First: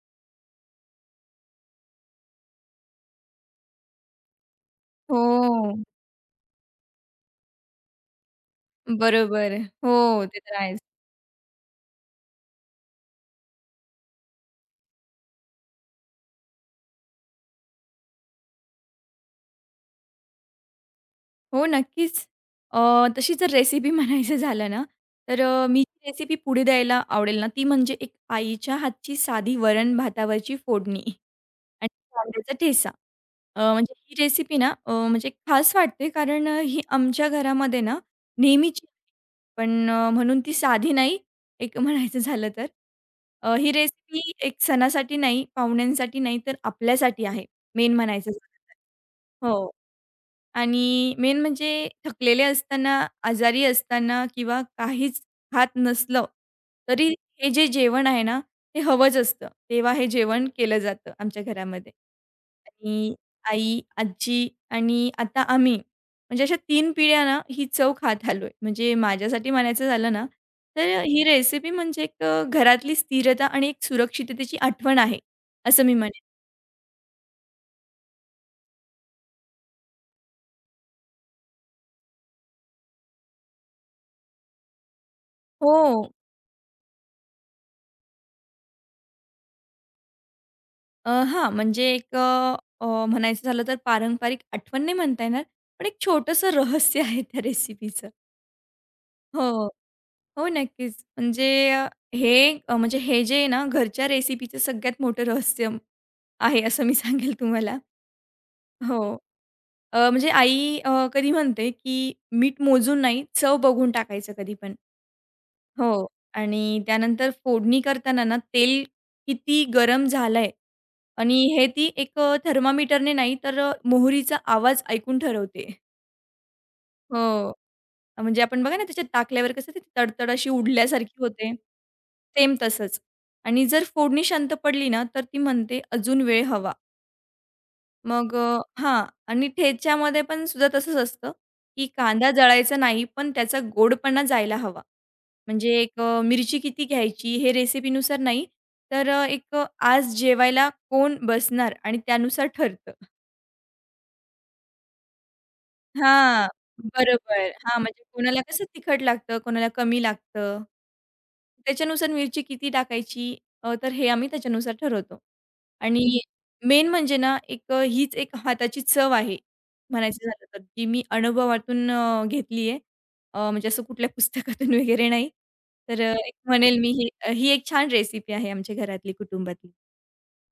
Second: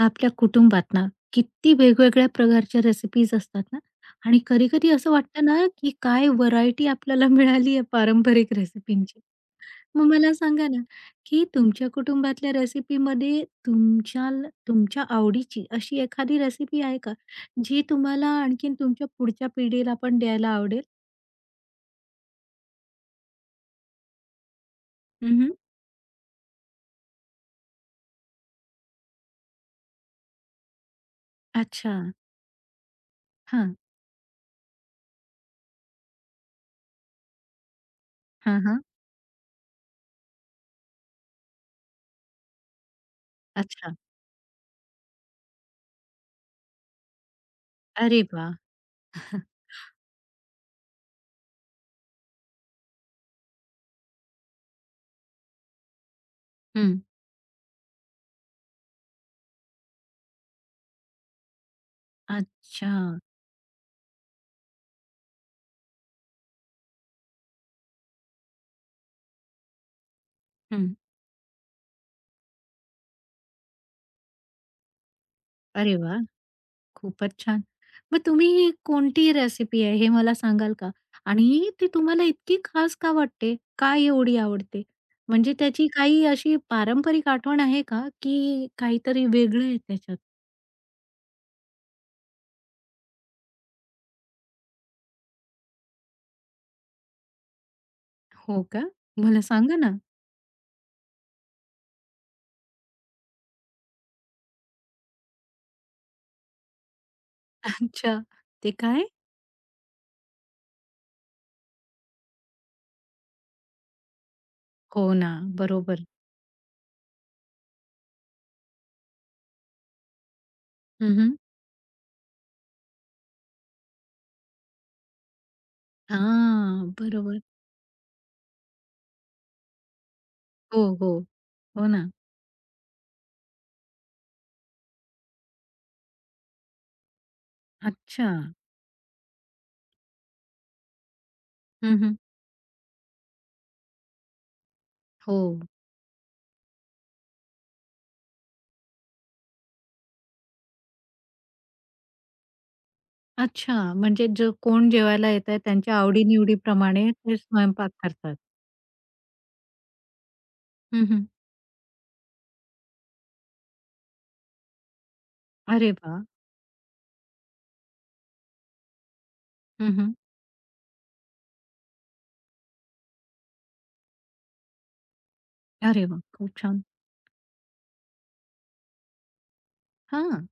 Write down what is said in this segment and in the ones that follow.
आपल्या कुटुंबात ना किती वेगवेगळ्या प्रकारच्या रेसिपीज असतात ना आणि कधी-कधी असं वाटतं ना, हो, की काय व्हरायटी आपल्याला मिळाली आहे पारंपरिक रेसिपींची. बरोबर. हो, मग मला ते तर सांगा आहेच. ना, की तुमच्या कुटुंबातल्या रेसिपीमध्ये तुमच्या तुमच्या आवडीची अशी एखादी रेसिपी आहे का? जी तुम्हाला आणखीन तुमच्या पुढच्या पिढीला पण द्यायला आवडेल? हो, नक्कीच. तशी जर रेसिपी म्हणायचं झालं ना, तर हं. मी जी रेसिपी पुढे द्यायला आवडेल ना, ती म्हणजे एक आईच्या हातची साधी वरण भातावरची फोडणी आणि अच्छा. कांद्याचा ठेचा. हां. म्हणजे ही रेसिपी ना, म्हणजे खास वाटते कारण ही आमच्या घरामध्ये ना, हां, हां. नेहमीची पण म्हणून ती साधी नाही, एक म्हणायचं झालं तर. ही अच्छा. रेसिपी एक सणासाठी नाही, पाहुण्यांसाठी नाही, तर आपल्यासाठी आहे, मेन अरे म्हणायचं वाह! झालं तर. हो. आणि मेन म्हणजे थकलेले असताना, आजारी असताना किंवा काहीच खात नसलं, हं. तरी हे जे जेवण आहे ना, ते हवंच असतं. तेव्हा हे जेवण केलं जातं आमच्या घरामध्ये. अच्छा. आणि आई, आजी आणि आता आम्ही, म्हणजे अशा तीन पिढ्या ना ही चव खात आलोय. म्हणजे माझ्यासाठी म्हणायचं झालं ना, तर हं. ही रेसिपी म्हणजे एक घरातली स्थिरता आणि एक सुरक्षिततेची आठवण आहे, असं मी अरे म्हणेन. वाह! खूपच छान. मग तुम्ही कोणती रेसिपी आहे हे मला सांगाल का? आणि ती तुम्हाला इतकी खास का वाटते? का एवढी आवडते? म्हणजे हो. त्याची काही अशी पारंपरिक आठवण आहे का? की काहीतरी वेगळं आहे त्याच्यात? हां, म्हणजे एक अ, अ, म्हणायचं झालं तर पारंपरिक आठवण नाही म्हणता येणार, पण एक छोटंसं रहस्य आहे त्या रेसिपीचं. हो का? मला हो. सांगा ना? हो, नक्कीच. म्हणजे अ, हे म्हणजे हे जे आहे ना घरच्या रेसिपीचं सगळ्यात मोठं रहस्य आहे असं मी सांगेल तुम्हाला. अच्छा. ते हो. काय? म्हणजे आई कधी म्हणते, की मीठ मोजून नाही, चव बघून टाकायचं कधी पण. हो ना, बरोबर. हो. आणि त्यानंतर फोडणी करताना ना, तेल किती गरम झालंय हं, हं. आणि हे ती एक थर्मामीटरने नाही, तर मोहरीचा आवाज ऐकून ठरवते. बरोबर. हो. म्हणजे आपण बघा ना, त्याच्यात टाकल्यावर कसं ती तडतड अशी हो, हो. उडल्यासारखी होते. हो ना. सेम तसंच. आणि जर फोडणी शांत पडली ना, तर ती म्हणते, "अजून वेळ हवा." अच्छा. मग अ, हां आणि ठेच्यामध्ये पण सुद्धा तसंच असतं, की हं, कांदा जळायचा नाही, पण त्याचा गोडपणा जायला हवा. हो. म्हणजे एक मिरची किती घ्यायची हे रेसिपीनुसार नाही, तर आज जेवायला कोण बसणार आणि त्यानुसार ठरतं. अच्छा, म्हणजे जो कोण जेवायला येतंय त्यांच्या आवडी हां, ते बरोबर. हां, स्वयंपाक म्हणजे करतात. कोणाला कसं तिखट लागतं, कोणाला कमी लागतं. हं, हं. त्याच्यानुसार मिरची किती टाकायची तर हे आम्ही त्याच्यानुसार ठरवतो. अरे वा, आणि मेन म्हणजे ना, एक हीच एक हाताची चव आहे, हं, हं. म्हणायचं झालं तर, जी मी अनुभवातून घेतली आहे. म्हणजे असं कुठल्या पुस्तकातून वगैरे नाही. तर अरे वा, एक खूप म्हणेल छान. मी ही ही एक छान रेसिपी आहे आमच्या घरातली, कुटुंबातली. हां,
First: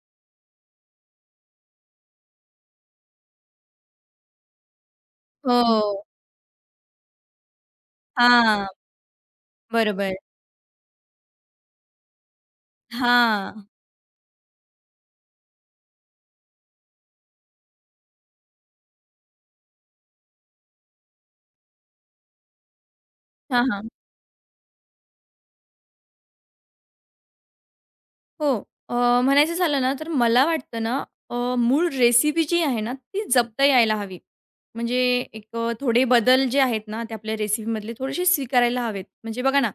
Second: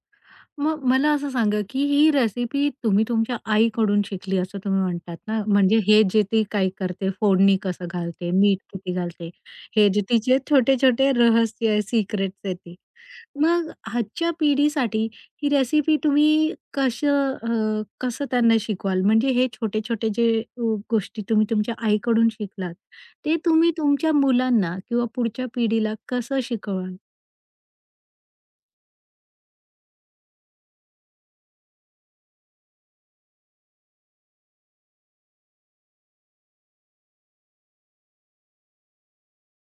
मग मला असं सांगा, की ही रेसिपी तुम्ही तुमच्या आईकडून शिकली असं तुम्ही म्हणतात ना, म्हणजे हे हो. जे ती काय करते, फोडणी कसं घालते, मीठ हां, किती घालते, हे जे बरोबर. तिचे छोटे-छोटे रहस्य आहे, सिक्रेट्स आहे ते. हां. मग आजच्या पिढीसाठी ही रेसिपी तुम्ही कसं त्यांना शिकवाल? म्हणजे हे छोटे-छोटे जे अ, गोष्टी तुम्ही तुमच्या आईकडून शिकलात, ते हां, तुम्ही हां. तुमच्या मुलांना किंवा पुढच्या पिढीला कसं शिकवाल? हो. अ, म्हणायचं झालं ना, तर मला वाटतं ना, मूळ रेसिपी जी आहे ना, ती जपता यायला हवी. म्हणजे एक थोडे बदल जे आहेत ना, ते आपल्या रेसिपीमधले थोडेसे स्वीकारायला हवेत. म्हणजे बघा ना,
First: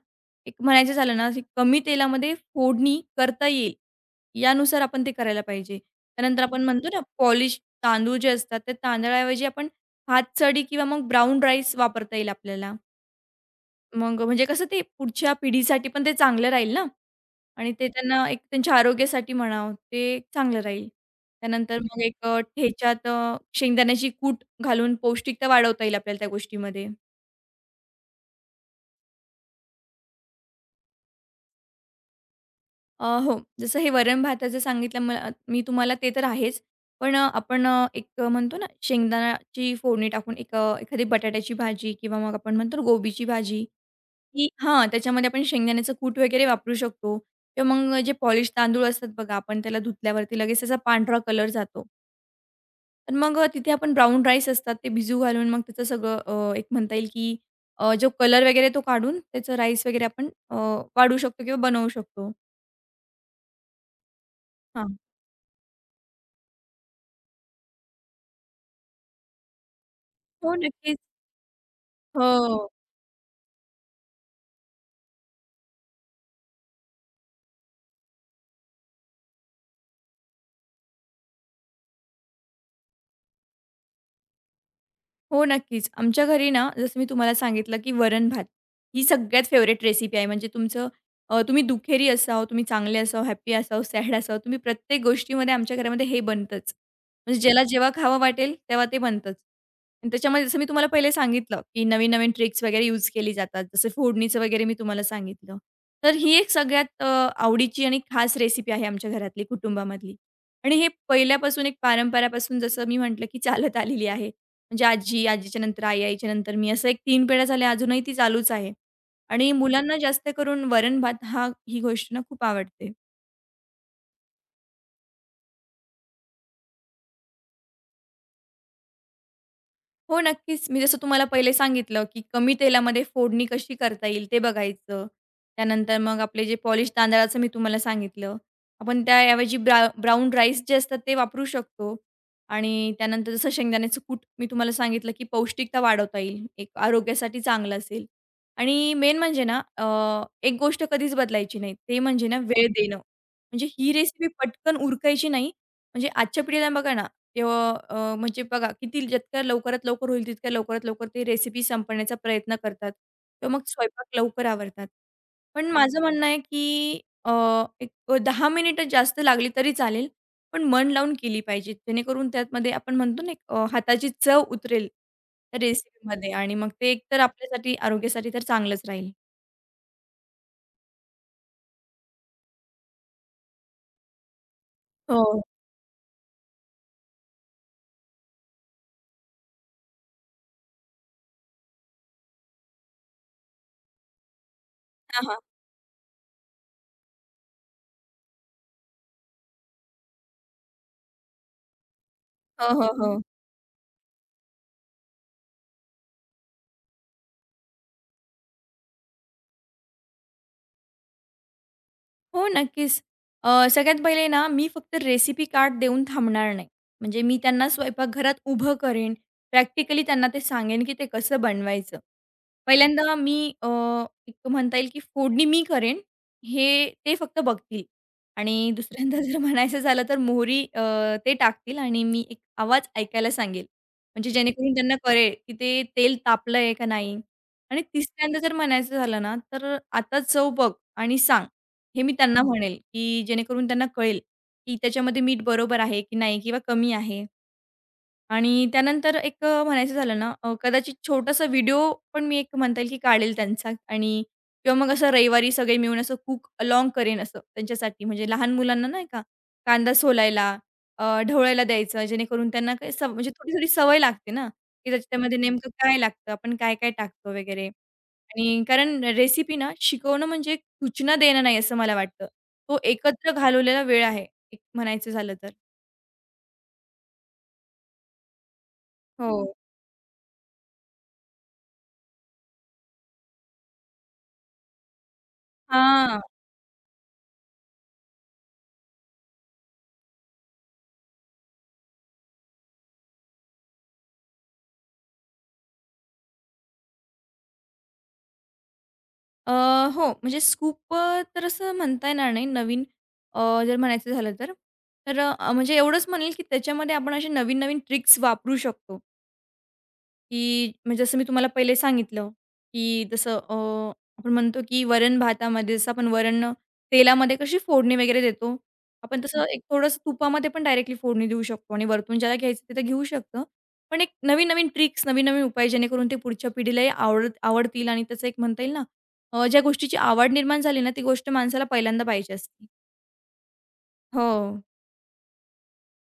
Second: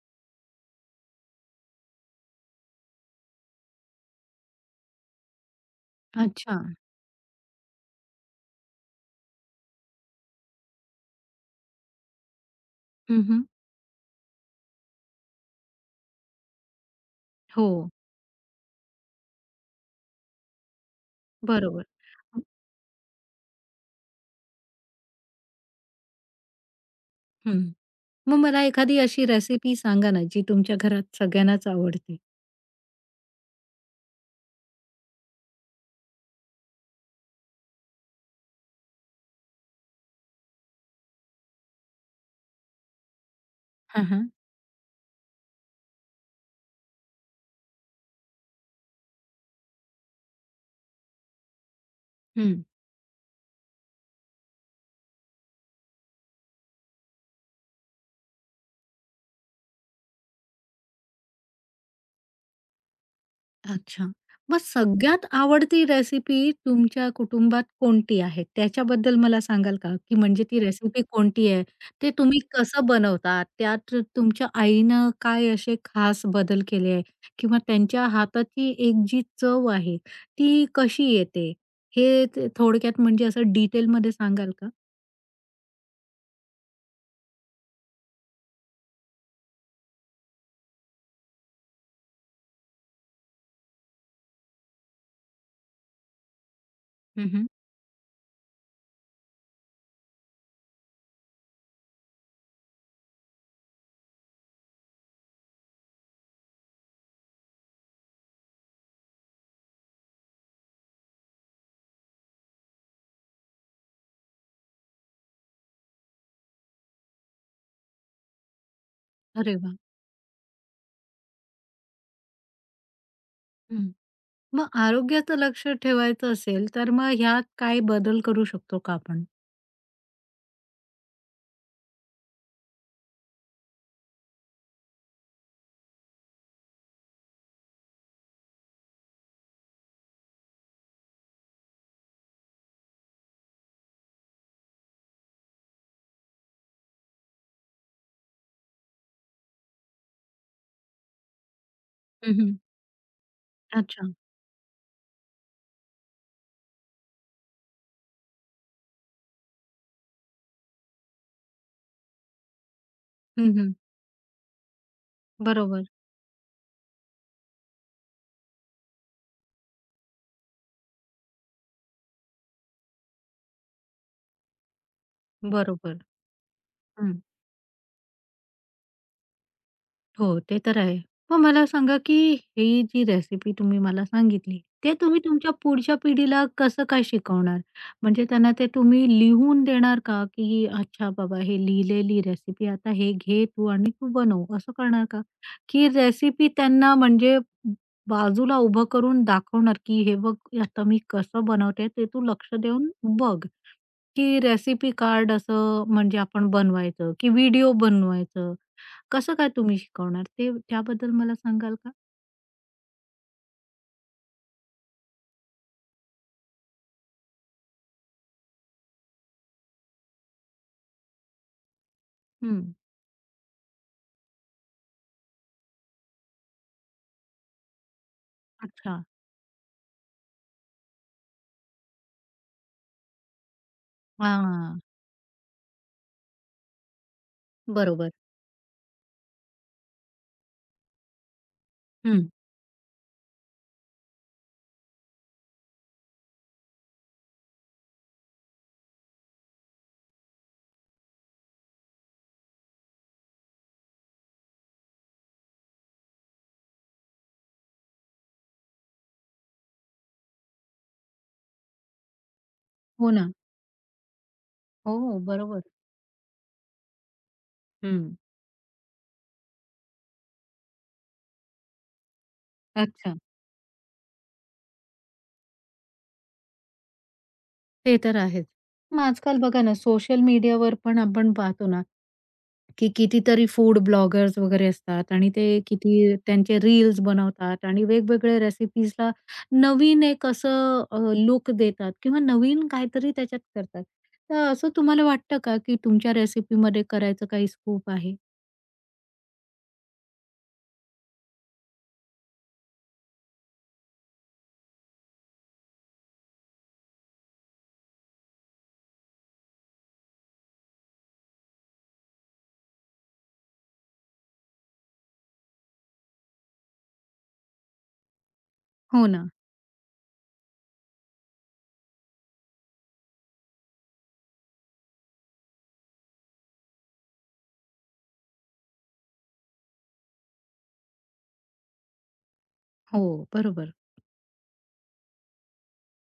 एक म्हणायचं झालं ना, की कमी तेलामध्ये फोडणी करता येईल, यानुसार आपण ते करायला पाहिजे. त्यानंतर अच्छा. आपण म्हणतो ना, पॉलिश तांदूळ जे असतात, त्या तांदळाऐवजी आपण हातसडी किंवा मग ब्राउन राईस वापरता येईल आपल्याला. हं, मग म्हणजे कसं ते पुढच्या पिढीसाठी पण ते चांगलं राहील ना हो, आणि ते त्यांना एक त्यांच्या आरोग्यासाठी म्हणावं ते चांगलं राहील. त्यानंतर बरोबर. मग एक ठेच्यात शेंगदाण्याची कूट घालून पौष्टिकता वाढवता येईल आपल्याला त्या गोष्टीमध्ये. हं. मग मला एखादी अशी रेसिपी सांगा ना, जी तुमच्या घरात सगळ्यांनाच आवडते? हो, जसं हे वरण भाताचं सांगितलं मी तुम्हाला ते तर आहेच. पण आपण एक म्हणतो ना शेंगदाण्याची फोडणी टाकून एक एखादी बटाट्याची भाजी किंवा मग आपण म्हणतो ना, गोबीची भाजी हां, हां. की हां, त्याच्यामध्ये आपण शेंगदाण्याचं कूट वगैरे वापरू शकतो किंवा मग जे पॉलिश तांदूळ असतात बघा, आपण त्याला धुतल्यावरती लगेच त्याचा पांढरा कलर जातो. हं. तर मग तिथे आपण ब्राउन राईस असतात ते भिजू घालून मग त्याचं सगळं एक म्हणता येईल की जो कलर वगैरे तो काढून त्याचं राईस वगैरे आपण वाढू शकतो किंवा बनवू शकतो. अच्छा. मग हां. सगळ्यात आवडती रेसिपी तुमच्या कुटुंबात कोणती आहे? त्याच्याबद्दल मला सांगाल का? की म्हणजे हो, ती नक्कीच. रेसिपी कोणती आहे? ते तुम्ही हो. कसं बनवता? त्यात तुमच्या आईनं काय असे खास बदल केले आहे? किंवा त्यांच्या हाताची एक जी चव आहे, ती कशी येते? हे ते थोडक्यात म्हणजे असं डिटेलमध्ये सांगाल का? हो, नक्कीच. आमच्या घरी ना, जसं मी तुम्हाला सांगितलं, की वरण-भात ही सगळ्यात फेव्हरेट रेसिपी आहे. म्हणजे तुमचं तुम्ही दुहेरी असावं, तुम्ही चांगले असावं, हॅपी असावं, सॅड असावं, तुम्ही प्रत्येक गोष्टीमध्ये आमच्या घरामध्ये हे बनतंच. म्हणजे हं, ज्याला जेव्हा खावं वाटेल, तेव्हा ते बनतंच. आणि त्याच्यामध्ये जसं मी तुम्हाला पहिले सांगितलं, की नवीन-नवीन ट्रिक्स वगैरे यूज केली जातात. जसं फोडणीचं वगैरे मी तुम्हाला सांगितलं. तर ही एक सगळ्यात आवडीची आणि खास रेसिपी आहे आमच्या घरातली, कुटुंबामधली. आणि हे पहिल्यापासून एक परंपरापासून जसं मी म्हटलं, की चालत आलेली आहे. म्हणजे आजी, आजीच्या नंतर आई, आईच्या नंतर मी, असं एक 3 पिढ्या झाल्या अजूनही ती चालूच आहे. आणि अरे मुलांना जास्त करून वरण-भात हा ही गोष्ट ना खूप आवडते. वाह! मग आरोग्याचं लक्ष ठेवायचं असेल, तर मग ह्यात काय बदल करू शकतो का आपण? हो, नक्कीच. मी जसं तुम्हाला पहिले सांगितलं, की कमी तेलामध्ये फोडणी कशी करता येईल ते बघायचं. त्यानंतर मग आपले जे पॉलिश तांदळाचं मी तुम्हाला सांगितलं. आपण त्याऐवजी ब्राउन राईस जे असतात ते वापरू शकतो. आणि त्यानंतर जसं शेंगदाण्याचं कूट मी तुम्हाला सांगितलं, की पौष्टिकता वाढवता येईल. एक आरोग्यासाठी चांगलं असेल. आणि मेन म्हणजे ना, एक गोष्ट कधीच बदलायची नाही. ते म्हणजे ना हं, वेळ देणं. म्हणजे ही अच्छा. रेसिपी पटकन उरकायची नाही. म्हणजे आजच्या पिढीला बघा ना तेव्हा म्हणजे बघा किती जितक्या लवकरात लवकर होईल तितक्या लवकरात लवकर ते रेसिपी संपवण्याचा प्रयत्न करतात किंवा हं, मग हं. स्वयंपाक लवकर आवरतात. पण बरोबर, माझं म्हणणं आहे की एक 10 मिनिटं जास्त लागली तरी चालेल, पण मन लावून केली पाहिजे. जेणेकरून त्यामध्ये आपण म्हणतो ना एक हाताची चव उतरेल त्या बरोबर. रेसिपीमध्ये आणि मग ते एकतर आपल्यासाठी आरोग्यासाठी तर चांगलंच राहील. हो, ते तर आहे. मग मला सांगा, की ही जी रेसिपी तुम्ही मला सांगितली, ते तुम्ही हो. तुमच्या पुढच्या पिढीला कसं काय शिकवणार? म्हणजे त्यांना ते तुम्ही लिहून देणार का, की अच्छा बाबा हे लिहिलेली रेसिपी आता हे घे तू आणि तू बनव, असं करणार का? हां, हां. की रेसिपी त्यांना म्हणजे बाजूला उभं करून दाखवणार, की हे बघ आता मी कसं बनवते ते तू लक्ष हो, हो, देऊन हो. बघ, की रेसिपी कार्ड असं म्हणजे आपण बनवायचं की व्हिडिओ बनवायचं? कसं काय तुम्ही शिकवणार ते त्याबद्दल मला सांगाल का? हो, नक्कीच. सगळ्यात पहिले ना, मी फक्त रेसिपी कार्ड देऊन थांबणार नाही. म्हणजे मी त्यांना स्वयंपाकघरात उभं करेन, प्रॅक्टिकली त्यांना ते सांगेन, की ते कसं बनवायचं. हं. पहिल्यांदा मी अ, एक म्हणता येईल की फोडणी मी करेन, हे ते फक्त बघतील आणि अच्छा. दुसऱ्यांदा जर म्हणायचं झालं तर मोहरी ते टाकतील आणि मी एक आवाज ऐकायला सांगेल. म्हणजे जेणेकरून हां. त्यांना कळेल की ते तेल तापलंय का नाही? आणि बरोबर. तिसऱ्यांदा जर म्हणायचं झालं ना, तर "आता चव बघ आणि सांग." हे मी हं. त्यांना म्हणेल, की जेणेकरून त्यांना कळेल, की त्याच्यामध्ये मीठ बरोबर आहे की नाही किंवा कमी आहे. आणि त्यानंतर एक म्हणायचं झालं ना, कदाचित छोटासा व्हिडिओ पण मी एक म्हणता येईल की काढेल त्यांचा आणि किंवा मग असं रविवारी सगळे मिळून असं कुक अलॉंग करेन असं त्यांच्यासाठी. म्हणजे लहान मुलांना नाही का कांदा सोलायला, ढवळायला द्यायचं जेणेकरून त्यांना काही हो म्हणजे ना. थोडी-थोडी सवय लागते ना, की हो, त्याच्यामध्ये बरोबर. नेमकं काय लागतं, आपण काय-काय टाकतो वगैरे. हं. आणि कारण रेसिपी ना शिकवणं म्हणजे सूचना देणं नाही असं मला वाटतं. तो अच्छा. एकत्र घालवलेला वेळ आहे, एक म्हणायचं झालं तर. ते तर आहेच. मग आजकाल हो. बघा ना, सोशल मीडियावर पण आपण पाहतो ना, की कितीतरी फूड ब्लॉगर्स वगैरे असतात आणि ते किती हां. त्यांचे रील्स बनवतात आणि वेगवेगळ्या रेसिपीजला नवीन एक असं लूक देतात किंवा नवीन काहीतरी त्याच्यात करतात. तर असं तुम्हाला वाटतं का, की तुमच्या रेसिपीमध्ये करायचं काही स्कोप आहे? अ, हो, म्हणजे स्कूप तर असं म्हणता येणार नाही नवीन जर म्हणायचं झालं तर. तर म्हणजे एवढंच म्हणेल की त्याच्यामध्ये आपण असे नवीन-नवीन ट्रिक्स वापरू शकतो. की म्हणजे जसं मी तुम्हाला पहिले सांगितलं, की जसं आपण म्हणतो की वरण-भातामध्ये जसं आपण वरण तेलामध्ये कशी फोडणी वगैरे देतो, हो आपण हं. ना. तसं एक थोडंसं तुपामध्ये पण डायरेक्टली फोडणी देऊ शकतो आणि वरतून ज्याला घ्यायचं तिथं घेऊ शकतं. पण एक नवीन-नवीन ट्रिक्स, नवीन-नवीन उपाय जेणेकरून ते पुढच्या पिढीलाही आवडतील आणि त्याचं एक म्हणता येईल ना, ज्या गोष्टीची आवड निर्माण झाली ना, ती गोष्ट माणसाला पहिल्यांदा पाहिजे असते. हो, बरोबर. हो.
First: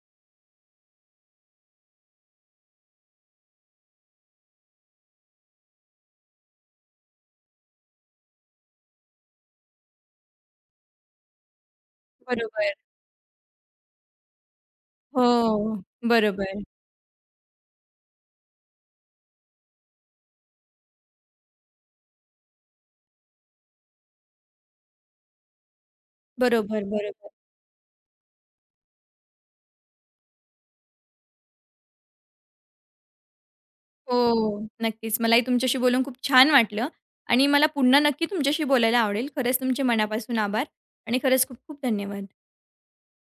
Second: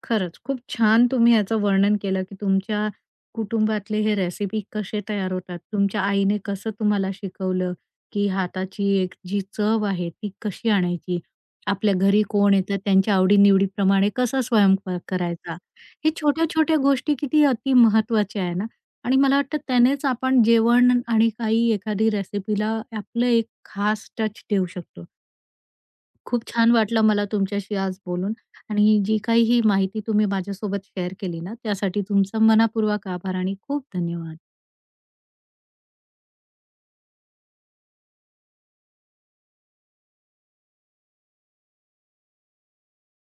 खरंच खूप छान तुम्ही याचं वर्णन केलं, की तुमच्या कुटुंबातले हे रेसिपी कसे तयार होतात. तुमच्या आईने कसं तुम्हाला शिकवलं, की हाताची एक जी चव आहे ती कशी आणायची. आपल्या घरी कोण बरोबर. येतं त्यांच्या आवडी-निवडीप्रमाणे कसा स्वयंपाक करायचा. हो. हे बरोबर. छोट्या-छोट्या गोष्टी किती अति महत्त्वाच्या आहे ना आणि मला वाटतं त्यानेच आपण जेवण आणि काही एखादी रेसिपीला आपलं एक खास टच देऊ शकतो. खूप छान बरोबर, वाटलं मला बरोबर. तुमच्याशी आज बोलून आणि जी काही ही माहिती तुम्ही माझ्यासोबत शेअर केली ना त्यासाठी तुमचा मनापूर्वक आभार आणि खूप धन्यवाद. हो, नक्कीच. मलाही तुमच्याशी बोलून खूप छान वाटलं आणि मला पुन्हा नक्की तुमच्याशी बोलायला आवडेल. खरंच तुमचे मनापासून आभार आणि खरंच खूप खूप धन्यवाद.